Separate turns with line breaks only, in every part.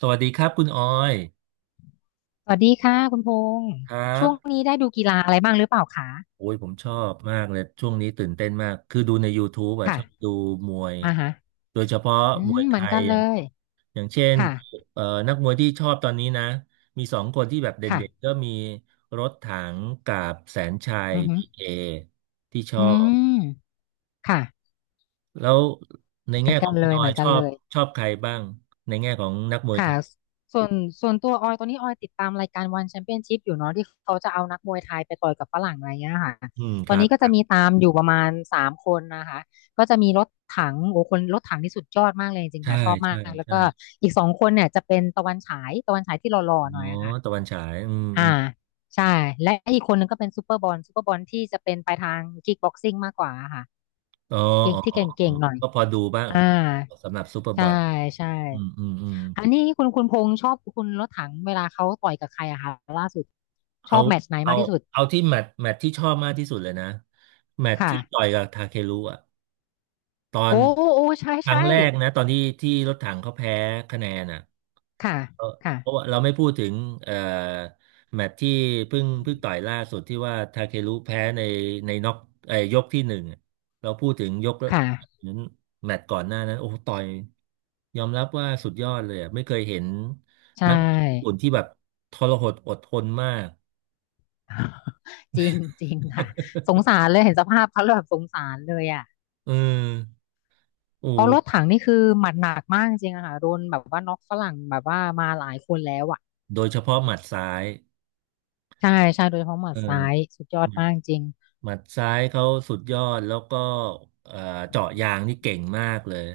สวัสดีครับคุณออย
สวัสดีค่ะคุณพงษ์
ครั
ช่วง
บ
นี้ได้ดูกีฬาอะไรบ้างหรือเปล่าคะ
โอ้ยผมชอบมากเลยช่วงนี้ตื่นเต้นมากคือดูใน YouTube อ่ะ
ค่ะ
ชอบดูมวย
อ่าฮะ
โดยเฉพาะ
อื
มว
ม
ยไท
เหมือนกั
ย
น
อ
เล
ย่าง
ย
อย่างเช่น
ค่ะ
เอ่อนักมวยที่ชอบตอนนี้นะมีสองคนที่แบบ
ค่ะ
เด่นๆก็มีรถถังกับแสนชัย
อื
พีเค
ออ
ที่ชอ
อื
บ
มค่ะ
แล้วใน
เหมื
แง่
อน
ข
กั
อ
น
งคุ
เล
ณ
ย
ออ
เหมื
ย
อน
ช
กัน
อ
เล
บ
ย
ชอบใครบ้างในแง่ของนักมวยไท
ค่ะ
ย
ส่วนส่วนตัวออยตอนนี้ออยติดตามรายการวันแชมเปี้ยนชิพอยู่เนาะที่เขาจะเอานักมวยไทยไปต่อยกับฝรั่งอะไรเงี้ยค่ะ
อืม
ต
ค
อน
รับ
นี้ก็
ค
จะ
รับ
มีตามอยู่ประมาณสามคนนะคะก็จะมีรถถังโอ้คนรถถังที่สุดยอดมากเลยจริงๆ
ใช่
ค่ะชอบมา
ใช่
กแล้ว
ใช่
ก็อีกสองคนเนี่ยจะเป็นตะวันฉายตะวันฉายที่หล่อ
อ๋อ
ๆหน่อยค่ะ
ตะวันฉายอื
อ่า
ม
ใช่และอีกคนนึงก็เป็นซูเปอร์บอลซูเปอร์บอลที่จะเป็นไปทางคิกบ็อกซิ่งมากกว่าค่ะ
อ๋อ
เก่ง
อ๋อ
ที่
อ๋อ
เ
อ๋
ก่
อ
งๆหน่อย
ก็พอดูบ้าง
อ่า
สำหรับซูเปอร์บ
ใช่
อท
ใช่
อืมอืมอืม
อันนี้คุณพงษ์ชอบคุณรถถังเวลาเขาต่อยกับใครอะคะล่าสุดช
เอา
อบแมตช์ไหน
เอา
มากที่สุด
เอาที่แมตช์ที่ชอบมากที่สุดเลยนะแมตช์
ค่ะ
ที่ต่อยกับทาเครุอ่ะตอน
โอ้โอ้ใช่
ครั้
ใช่
งแรกนะตอนที่รถถังเขาแพ้คะแนนอ่ะ
ค่ะ
เออ
ค่ะ
เพราะว่าเราไม่พูดถึงเอ่อแมตช์ที่เพิ่งต่อยล่าสุดที่ว่าทาเครุแพ้ในน็อกยกที่หนึ่งอะเราพูดถึงยก
ค่ะ
นั้นแมตช์ก่อนหน้านั้นโอ้โหต่อยยอมรับว่าสุดยอดเลยอะไม่เคยเห็น
ใช่
นักญี่ปุ่นที่แบ บทรหดอดทนมาก
จริงจริงค่ะสงสารเลยเห็นสภาพเขาแล้วแบบสงสารเลยอ่ะ
เออโอ
เพราะรถ
้
ถังนี่คือหมัดหนักมากจริงอะค่ะโดนแบบว่าน็อกฝรั่งแบบว่ามาหลายคนแล้วอ่ะ
โดยเฉพาะหมัดซ้าย
ใช่ใช่โดยเฉพาะหมั
เอ
ด
อ
ซ้ายสุดยอด
หมัด
มากจริง
หมัดซ้ายเขาสุดยอดแล้วก็เอ่อเจาะยางนี่เก่งมากเลย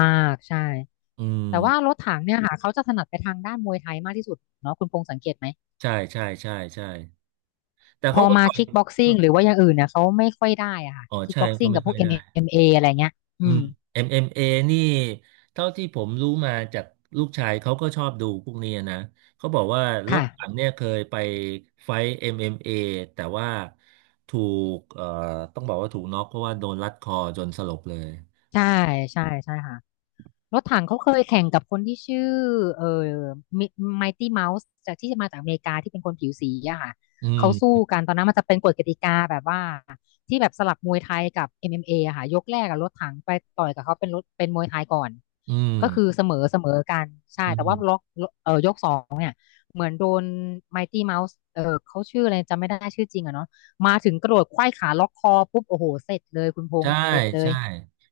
มากใช่
อื
แต่ว่าร
ม
ถถังเนี่ยค่ะเขาจะถนัดไปทางด้านมวยไทยมากที่สุดเนาะคุณพงษ์สังเกตไหม
ใช่ใช่ใช่ใช่แต่
พ
เขา
อ
ก็
มา
ตอ
คิกบ็
บ
อกซิ่งหรือว่าอย่างอื่นเนี่ยเขาไม่ค่อยได้อะค่ะ
อ๋อ
คิก
ใช่
บ็อก
ก็
ซิ่ง
ไม่
กับพ
ค่
ว
อย
ก MMA อม
ได้
เอ็มเออะไรเงี้ย
อื
อื
ม
ม
MMA นี่เท่าที่ผมรู้มาจากลูกชายเขาก็ชอบดูพวกนี้นะเขาบอกว่ารถ
ค่ะ
ถังเนี่ยเคยไปไฟท์ MMA แต่ว่าถูกต้องบอกว่าถูกน็อกเพราะว่าโดนรัดคอจนสลบเลย
ใช่ใช่ใช่ค่ะ รถถังเขาเคยแข่งกับคนที่ชื่อเอ่อไมตี้เมาส์จากที่มาจากอเมริกาที่เป็นคนผิวสีอะค่ะ
อื
เขา
ม
สู้กันตอนนั้นมันจะเป็นกฎกติกาแบบว่าที่แบบสลับมวยไทยกับ MMA อมเอ็มเออะค่ะยกแรกกับรถถังไปต่อยกับเขาเป็นรถเป็นมวยไทยก่อน
อืม
ก็คือเสมอเสมอกันใช่
อื
แต่ว่า
ม
ล็อกยกสองเนี่ยเหมือนโดนไมตี้เมาส์เออเขาชื่ออะไรจำไม่ได้ชื่อจริงอะเนาะมาถึงกระโดดไขว้ขาล็อกคอปุ๊บโอ้โหเสร็จเลยคุณพง
ใช่
ษ์เสร็จเลย
ใช่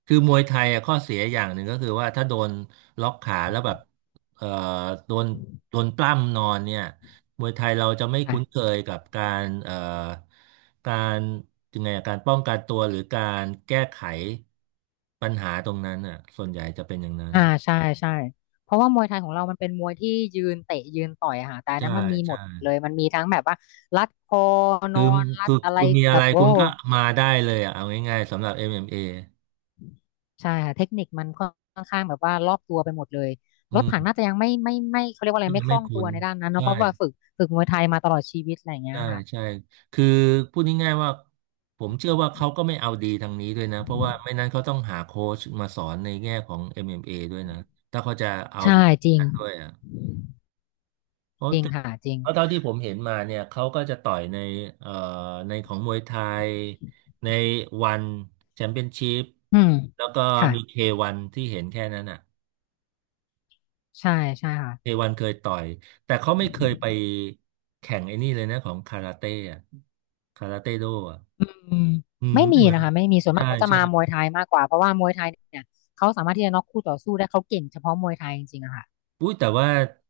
คือมวยไทยอะข้อเสียอย่างหนึ่งก็คือว่าถ้าโดนล็อกขาแล้วแบบเอ่อโดนโดนปล้ำนอนเนี่ยมวยไทยเราจะไม่
ค่ะ
คุ้นเคยกับการการยังไงอะการป้องกันตัวหรือการแก้ไขปัญหาตรงนั้นอ่ะส่วนใหญ่จะเป็นอย่างนั้น
อ่าใช่ใช่เพราะว่ามวยไทยของเรามันเป็นมวยที่ยืนเตะยืนต่อยอะค่ะแต่อันนั้
ใช่
นมันมีหม
ใช่
ดเลยมันมีทั้งแบบว่ารัดคอน
คื
อ
อ
นรัด
คือ
อะไร
คุณมีอะ
แบ
ไร
บโอ้
คุณก็มาได้เลยอ่ะเอาง่ายๆสำหรับ MMA อมเอ็ม
ใช่ค่ะเทคนิคมันค่อนข้างแบบว่ารอบตัวไปหมดเลย
เออื
รถ
ม
ถังน่าจะยังไม่เขาเรียกว่าอะ
ก็
ไร
ยั
ไม่
ง
ค
ไม่
ล่องตั
คุ้
ว
น
ในด้านนั้นเนอะเพ
ใช่
ราะว่าฝึกมวยไทยมาตลอดชีวิตอะไรอย่างเงี้ย
ใช่
ค่ะ
ใช่ คือพูดง่ายๆว่าผมเชื่อว่าเขาก็ไม่เอาดีทางนี้ด้วยนะ เพราะว่าไม่นั้นเขาต้องหาโค้ชมาสอนในแง่ของ MMA ด้วยนะถ้าเขาจะเอา
ใช่
ดี
จริง
กันด้วยอ่ะเพราะ
จริงค่ะจริง
เพราะเท่าที่ผมเห็นมาเนี่ยเขาก็จะต่อยในเอ่อในของมวยไทยในวันแชมเปี้ยนชิพ
อืม
แล้วก็
ค่ะ
มีเควันที่เห็นแค่นั้นอ่ะ
ใช่ใช่ค่ะ
เควันเคยต่อยแต่เขาไม่เคยไปแข่งไอ้นี่เลยนะของคาราเต้อ่ะคาราเต้โดอ่ะ
อืม
อืม
ไม่มีนะคะไม่มีส่วนมา
ใช่
กเขาจะ
ใช่
มามวยไทยมากกว่าเพราะว่ามวยไทยเนี่ยเขาสามารถที่จะน็อกคู่ต่อสู้ได้เขาเก่งเฉพาะมวยไทยจริงๆอะค่ะ
อุ้ยแต่ว่า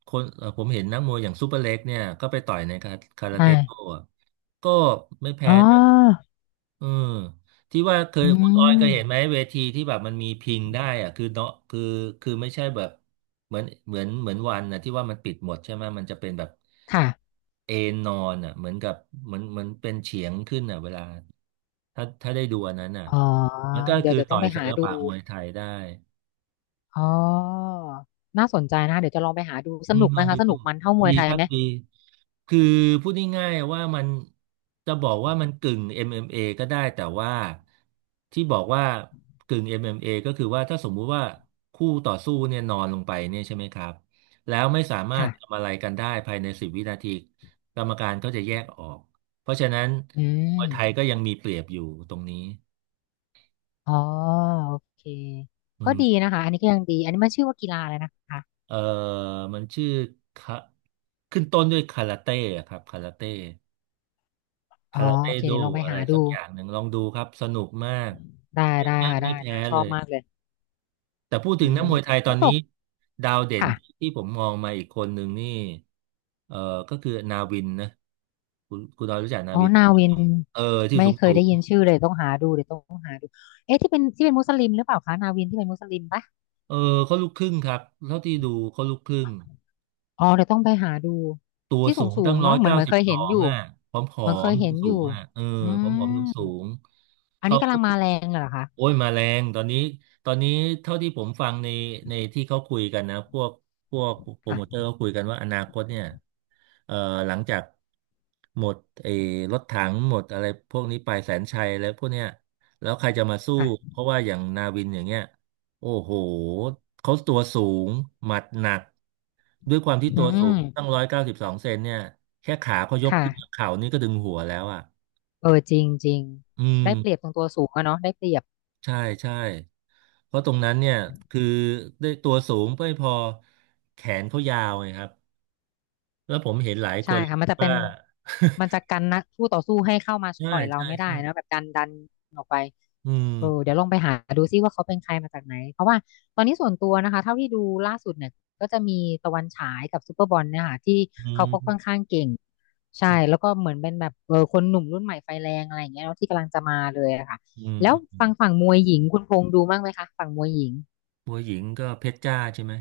คนผมเห็นนักมวยอย่างซูเปอร์เล็กเนี่ยก็ไปต่อยในคาคารา
ใช่
เต้โต้อะก็ไม่
อ๋
แพ้นะ
อ
เออที่ว่าเคย
อื
คุณออย
ม
เคยเห็นไหมเวทีที่แบบมันมีพิงได้อะคือเนาะคือคือไม่ใช่แบบเหมือนวันนะที่ว่ามันปิดหมดใช่ไหมมันจะเป็นแบบ
ค่ะ
เอนนอนอ่ะเหมือนกับเหมือนเป็นเฉียงขึ้นอ่ะเวลาถ้าได้ดูอันนั้นอ่ะ
อ๋อ
มันก็
เดี๋ย
คื
ว
อ
จะต้
ต่
อ
อ
ง
ย
ไป
ศิ
หา
ล
ดู
ปะมวยไทยได้
อ๋อน่าสนใจนะคะเดี๋ยวจะลองไปหาดูส
อืม
นุก
ล
ไหม
องไป
คะส
ดู
นุกมันเท่าม
ดี
วยไทย
ครับ
ไหม
ดีคือพูดง่ายๆว่ามันจะบอกว่ามันกึ่ง MMA ก็ได้แต่ว่าที่บอกว่ากึ่ง MMA ก็คือว่าถ้าสมมุติว่าคู่ต่อสู้เนี่ยนอนลงไปเนี่ยใช่ไหมครับแล้วไม่สามาร
ค่ะ
ถทำอะไรกันได้ภายใน10 วินาทีกรรมการก็จะแยกออกเพราะฉะนั้น
อื
มวย
ม
ไทยก็ยังมีเปรียบอยู่ตรงนี้
อ๋อโอเค
อื
ก็
ม
ดีนะคะอันนี้ก็ยังดีอันนี้มันชื่อว่ากีฬาอะไรนะคะ
เออมันชื่อคะขึ้นต้นด้วยคาราเต้อะครับคาราเต้
อ๋
คา
อ
ราเต้
โอเค
โด
เดี๋ยวลองไป
อะไร
หา
สั
ดู
กอย่างหนึ่งลองดูครับสนุกมาก
ได้
ไม่
ได้
ไม่
ค่ะ
ไม่
ได้
แพ้
ได้ช
เล
อบ
ย
มากเลย
แต่พูด
อื
ถึงนั
ม
กมวยไทยตอ
แล้ว
น
ป
นี้
ก
ดาวเด่น
ค่ะ
ที่ผมมองมาอีกคนหนึ่งนี่เออก็คือนาวินนะคุณดาวรู้จักนา
อ๋อ
วินไหม
นาวิน
เออที่
ไม่
สูง
เค
สู
ยได้
ง
ยินชื่อเลยต้องหาดูเดี๋ยวต้องหาดูเอ๊ะที่เป็นมุสลิมหรือเปล่าคะนาวินที่เป็นมุสลิมปะ
เออเขาลูกครึ่งครับเท่าที่ดูเขาลูกครึ่ง
อ๋อเดี๋ยวต้องไปหาดู
ตัว
ที่สู
สู
ง
ง
สู
ตั้
ง
งร้อ
เนาะ
ย
เหมือน
เก้า
เหมือน
สิบ
เคย
สอ
เห็นอ
ง
ยู่
อ่ะผอมผอ
เหมือนเค
ม
ย
สู
เห็
ง
นอ
สู
ยู่
งอ่ะเออ
อื
ผอมผอมสูงสู
ม
ง
อัน
เขา
นี้กำลังมาแรงเหรอคะ
โอ้ยมาแรงตอนนี้เท่าที่ผมฟังในที่เขาคุยกันนะ พวกโปรโมเตอร์
ค่ะ
เขาคุยกันว่าอนาคตเนี่ยเอ่อหลังจากหมดไอ้รถถังหมดอะไรพวกนี้ไปแสนชัยแล้วพวกเนี้ยแล้วใครจะมาสู้
ค่ะ
เพราะว่าอย่างนาวินอย่างเงี้ย โอ้โหเขาตัวสูงหมัดหนักด้วยความที่
อื
ตัวสูงตั้ง
ม
192 เซนเนี่ยแค่ขาเขายกขึ้นจาก
ค่ะ
เข่านี่ก็ดึงหัวแล้วอ่ะ
เออจริงจริง
อืม
ได้เปรียบตรงตัวสูงอะเนาะได้เปรียบ
ใช่ใช่เพราะตรงนั้นเนี่ยคือได้ตัวสูงไม่พอแขนเขายาวไงครับแล้วผมเห็นหลายค
ใช่
น
ค่ะมันจะเป็
ว่า
นมันจะ กันนะคู่ต่อสู้ให้เข้ามา
ใช่
ต่อยเรา
ใช่
ไม่ได้
ใช่
นะแบบดันออกไป
อืม
เออเดี๋ยวลองไปหาดูซิว่าเขาเป็นใครมาจากไหนเพราะว่าตอนนี้ส่วนตัวนะคะเท่าที่ดูล่าสุดเนี่ยก็จะมีตะวันฉายกับซูเปอร์บอลเนี่ยค่ะที่
อื
เขาก็ค่อน
ม
ข้างเก่ง
อื
ใช่
ม
แล้วก็เหมือนเป็นแบบเออคนหนุ่มรุ่นใหม่ไฟแรงอะไรอย่างเงี้ยเนาะที่กำลังจะมาเลยอะค่ะ
อืม
แล้ว
อืม
ฝั่งมวยหญิงคุณพงษ์ดูบ้างไหมคะฝั่งมวยหญิง
มวยหญิงก็เพชรจ้าใช่ไหม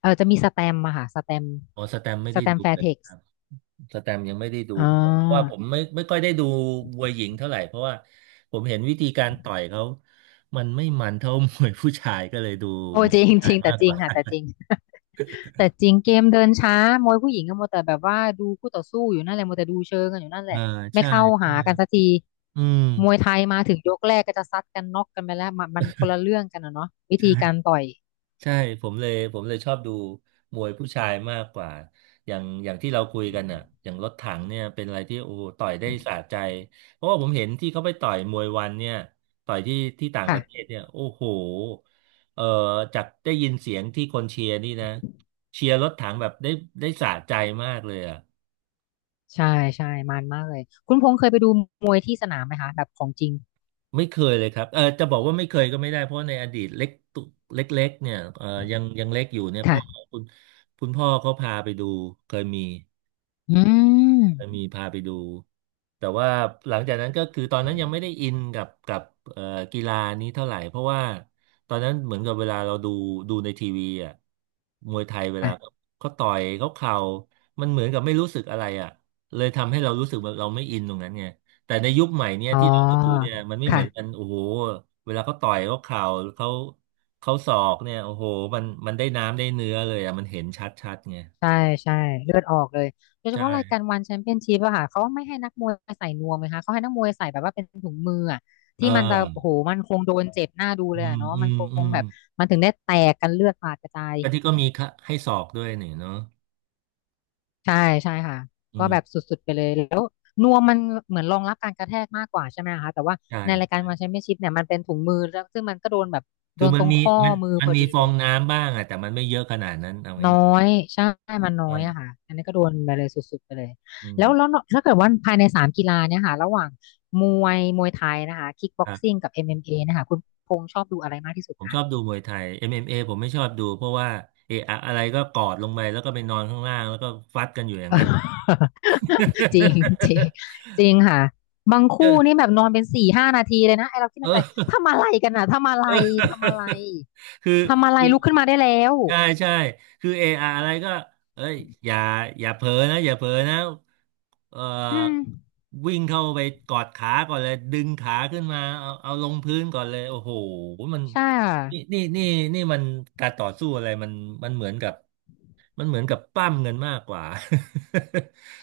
เออจะมีสแตมมาค่ะสแตม
อ๋อสแตมไม่
ส
ได้
แตม
ดู
แฟ
เล
ร์
ย
เท็กซ์
สแตมยังไม่ได้ดู
อ่า
เพราะว่าผมไม่ค่อยได้ดูมวยหญิงเท่าไหร่เพราะว่าผมเห็นวิธีการต่อยเขา มันไม่มันเท่า มวยผู้ชายก็เลยดู
โอ้
มวย
จริ
ผู้
งจ
ชาย
ริงแต่
มาก
จ
ก
ริง
ว่า
ค่ะแต่จริง แต่จริงเกมเดินช้ามวยผู้หญิงก็มัวแต่แบบว่าดูคู่ต่อสู้อยู่นั่นแหละมัวแต่ดูเชิงกันอยู่นั่นแห
อ่า
ละไม่
ใช่
เข้าหากันสักที
อืม
มวยไทยมาถึงยกแรกก็จะซัดกันน็อกกันไปแล้วมันคนละเรื่องกันนะเนาะวิธีการ
ใช่
ต่อย
ใช่ผมเลยชอบดูมวยผู้ชายมากกว่าอย่างที่เราคุยกันน่ะอย่างรถถังเนี่ยเป็นอะไรที่โอ้โหต่อยได้สะใจเพราะว่าผมเห็นที่เขาไปต่อยมวยวันเนี่ยต่อยที่ที่ต่างป
ค่ะ
ระเทศเนี่ยโอ้โหเอ่อจากได้ยินเสียงที่คนเชียร์นี่นะเชียร์รถถังแบบได้ได้สะใจมากเลยอ่ะ
ใช่ใช่มันมากเลยคุณพงษ์เคยไปดูมวยที่สนามไหมคะแบบของจริง
ไม่เคยเลยครับเออจะบอกว่าไม่เคยก็ไม่ได้เพราะในอดีตเล็กตุเล็กๆเนี่ยเออยังเล็กอยู่เนี่ยพ่
ค่ะ
อคุณคุณพ่อเขาพาไปดูเคยมี
อืม
เออมีพาไปดูแต่ว่าหลังจากนั้นก็คือตอนนั้นยังไม่ได้อินกับเอ่อกีฬานี้เท่าไหร่เพราะว่าตอนนั้นเหมือนกับเวลาเราดูในทีวีอ่ะมวยไทยเวลา
ค่ะ
เขาต่อยเขาเข่ามันเหมือนกับไม่รู้สึกอะไรอ่ะเลยทำให้เรารู้สึกว่าเราไม่อินตรงนั้นไงแต่ในยุคใหม่เนี่ย
อ๋อ
ที่เราดูเนี่ยมันไม่เหมื
ค่ะ
อนกันโอ้โหเวลาเขาต่อยเขาเข่าเขาศอกเนี่ยโอ้โหมันมันได้น้ำได้เนื้อเลยอ่ะมันเห็นชัดชัดไง
ใช่ใช่เลือดออกเลยโดยเฉพาะรายการ
ใช่
วันแชมเปี้ยนชิพอะค่ะเขาไม่ให้นักมวยใส่นวมเลยค่ะเขาให้นักมวยใส่แบบว่าเป็นถุงมืออะ
เอ
ที่มันจะโอ้
อ
โหมันคงโดนเจ็บหน้าดูเล
อื
ยอะ
ม
เนาะ
อื
มัน
ม
ค
อื
ง
ม
แบบมันถึงได้แตกกันเลือดสาดกระจาย
แล้วที่ก็มีค่ะให้สอบด้วยนี่เนาะ
ใช่ใช่ค่ะ
อื
ก็แบบ
ม
สุดๆไปเลยแล้วนวมมันเหมือนรองรับการกระแทกมากกว่าใช่ไหมคะแต่ว่า
ใช่
ในรายการวันแชมเปี้ยนชิพเนี่ยมันเป็นถุงมือแล้วซึ่งมันก็โดนแบบโด
คือ
นตรงข้อ
มัน
มือ
มั
พ
น
อ
มี
ดี
ฟ
เล
อ
ย
งน้ำบ้างอะแต่มันไม่เยอะขนาดนั้นเอา
น้อ
ง่าย
ยใช่มัน
ๆ
น้อ
ใช่
ยอะค่ะอันนี้ก็โดนไปเลยสุดๆไปเลย
อืม
แล้วถ้าเกิดว่าภายในสามกีฬาเนี่ยค่ะระหว่างมวยไทยนะคะคิกบ็
ค
อก
รับ
ซิ่งกับ MMA นะคะคุณพงษ์ชอบดูอะไรมากที่สุด
ผมช
คะ
อบดูมวยไทย MMA ผมไม่ชอบดูเพราะว่าเอะอะอะไรก็กอดลงไปแล้วก็ไปนอนข้างล่างแล้วก็ฟัดกันอยู่อย่าง
เออ
นั้น
จริงจริงจริงค่ะบางคู่
เอ
นี่แบบนอนเป็นสี่ห้านาทีเลยนะไอเราคิดในใจ
อ
ทำอะไรกันอ่ะทำอะไร
เ
ทำอะไร
ออ คือ
ทำอะไร
คือ
ลุกขึ้นมาได้แล้ว
ใช่ใช่คือเอออะไรก็เอ้ยอย่าอย่าเผลอนะอย่าเผลอนะเอ่อ
อืม
วิ่งเข้าไปกอดขาก่อนเลยดึงขาขึ้นมาเอาเอาลงพื้นก่อนเลยโอ้โหมัน
ใช่ค่ะ
นี่นี่มันการต่อสู้อะไรมันมันเหมือนกับมันเหมือนกับปั้มเงินมากกว่า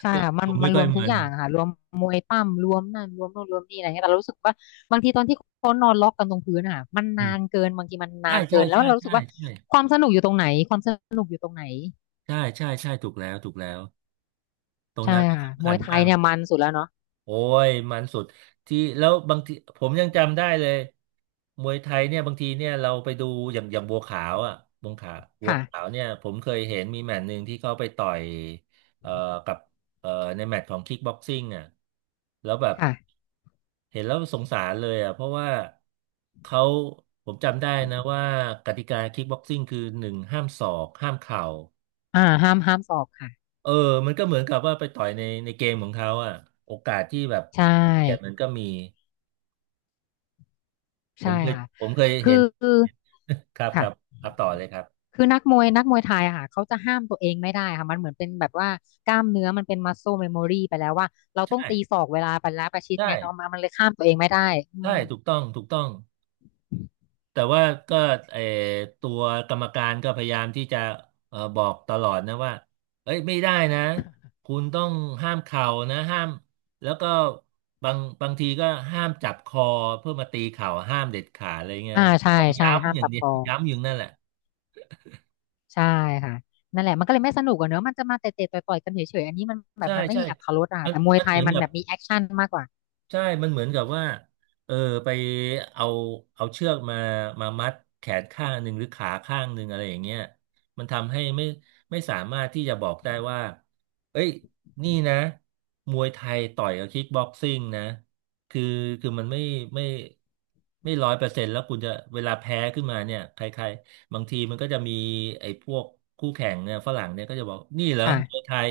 ใช่
ก็
ค่ะมัน
ดูไม่
มันร
ค่อ
ว
ย
มทุก
มั
อ
น
ย่างอะค่ะรวมมวยปั้มรวมนั่นรวมโน่นรวมนี่อะไรเงี้ยแต่เรารู้สึกว่าบางทีตอนที่เขานอนล็อกกันตรงพื้นอะค่ะมัน
อื
นา
ม
นเกินบางทีมันนา
ใช่
นเกิ
ใช่
นแล้ว
ใช่
เรารู้สึ
ใช่
กว่า
ใช่
ความสนุกอยู่ตรงไหนความสนุกอยู่ตรงไหน
ใช่ใช่ใช่ถูกแล้วถูกแล้วตรง
ใช่
นั้น
ค่ะ
สำ
ม
คั
ว
ญ
ยไท
มา
ย
ก
เนี่ยมันสุดแล้วเนาะ
โอ้ยมันสุดที่แล้วบางทีผมยังจำได้เลยมวยไทยเนี่ยบางทีเนี่ยเราไปดูอย่างบัวขาวอ่ะบัวขาว
ค่ะ
เนี่ยผมเคยเห็นมีแมตช์หนึ่งที่เขาไปต่อยเอ่อกับเอ่อในแมตช์ของคิกบ็อกซิ่งอ่ะแล้วแบบ
ค่ะ
เห็นแล้วสงสารเลยอ่ะเพราะว่าเขาผมจำได้นะว่ากติกาคิกบ็อกซิ่งคือหนึ่งห้ามศอกห้ามเข่า
อ่าห้ามสอบค่ะ
เออมันก็เหมือนกับว่าไปต่อยในเกมของเขาอ่ะโอกาสที่แบบ
ใช
เกียรติมั
่
นก็มี ผ
ใช่
มเคย
ค่ะ
ผมเคย
คือ
เห็น
คือ
ครับ
ค่ะ
ครับต่อเลยครับ
คือนักมวยไทยอะค่ะเขาจะห้ามตัวเองไม่ได้ค่ะมันเหมือนเป็นแบบว่ากล้ามเนื้อมันเป็นมัสโ l เม e โมรีไปแล้วว่าเราต้อง
ใช่
ตีศอกเวลาไปแล้วประชิด
ใช่
ไงเขามามันเลยห้ามตัวเองไม่ได้อื
ใช่
ม
ถูกต้อง ถูกต้อง แต่ว่าก็เออตัวกรรมการก็พยายามที่จะเออบอกตลอดนะว่าเอ้ยไม่ได้นะ คุณต้องห้ามเข่านะห้ามแล้วก็บางทีก็ห้ามจับคอเพื่อมาตีเข่าห้ามเด็ดขาดอะไรเงี้ย
อ่าใช่
ก็
ใช่ห้า
ย้ำ
ม
อย่าง
จับ
เดีย
ค
ว
อง
ย้ำอยู่นั่นแหละ
ใช่ค่ะนั่นแหละมันก็เลยไม่สนุกอะเนอะมันจะมาเตะๆต่อยๆกันเฉยๆอันนี้มันแบบ
ใช่
มันไม่
ใช่
มีอรรถรสอะ
มั
ค่ะ
น
แต่มวย
มัน
ไท
เห
ย
มือน
มัน
กับ
แบบมีแอคชั่นมากกว่า
ใช่มันเหมือนกับว่าเออไปเอาเอาเชือกมามัดแขนข้างหนึ่งหรือขาข้างหนึ่งอะไรอย่างเงี้ยมันทำให้ไม่สามารถที่จะบอกได้ว่าเอ้ยนี่นะมวยไทยต่อยกับคิกบ็อกซิ่งนะคือคือมันไม่ไม่100%แล้วคุณจะเวลาแพ้ขึ้นมาเนี่ยใครๆบางทีมันก็จะมีไอ้พวกคู่แข่งเนี่ยฝรั่งเนี่ยก็จะบอกนี่เหรอ
ค่ะ
มวยไทย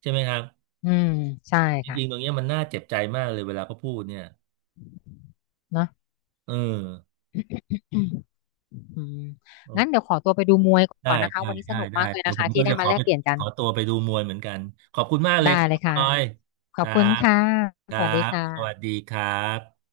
ใช่ไหมครับ
อืมใช่
จริงๆตร
ค่ะ
งเนี้ยมันน่าเจ็บใจมากเลยเวลาเขาพูดเนี่ย
เนอะ
เออ
อืมงั้น
โอ
เดี๋ยวขอตัวไปดูมวย
ได้
ก่อนนะคะ
ได้
วันนี้ส
ได้
นุก
ได้
มากเลย
เดี๋ย
นะ
วผ
คะ
มก็
ที่ได้
จะข
มา
อ
แล
ไป
กเปลี่ยนกั
ข
น
อตัวไปดูมวยเหมือนกัน ขอบคุณมากเล
ได้
ยครับ
เลย
คุณ
ค่ะ
ออย
ข
ค
อบ
รั
คุณ
บ
ค่ะ
ค
ส
รั
วัสดี
บ
ค
สวัสดี
่ะ
ครับ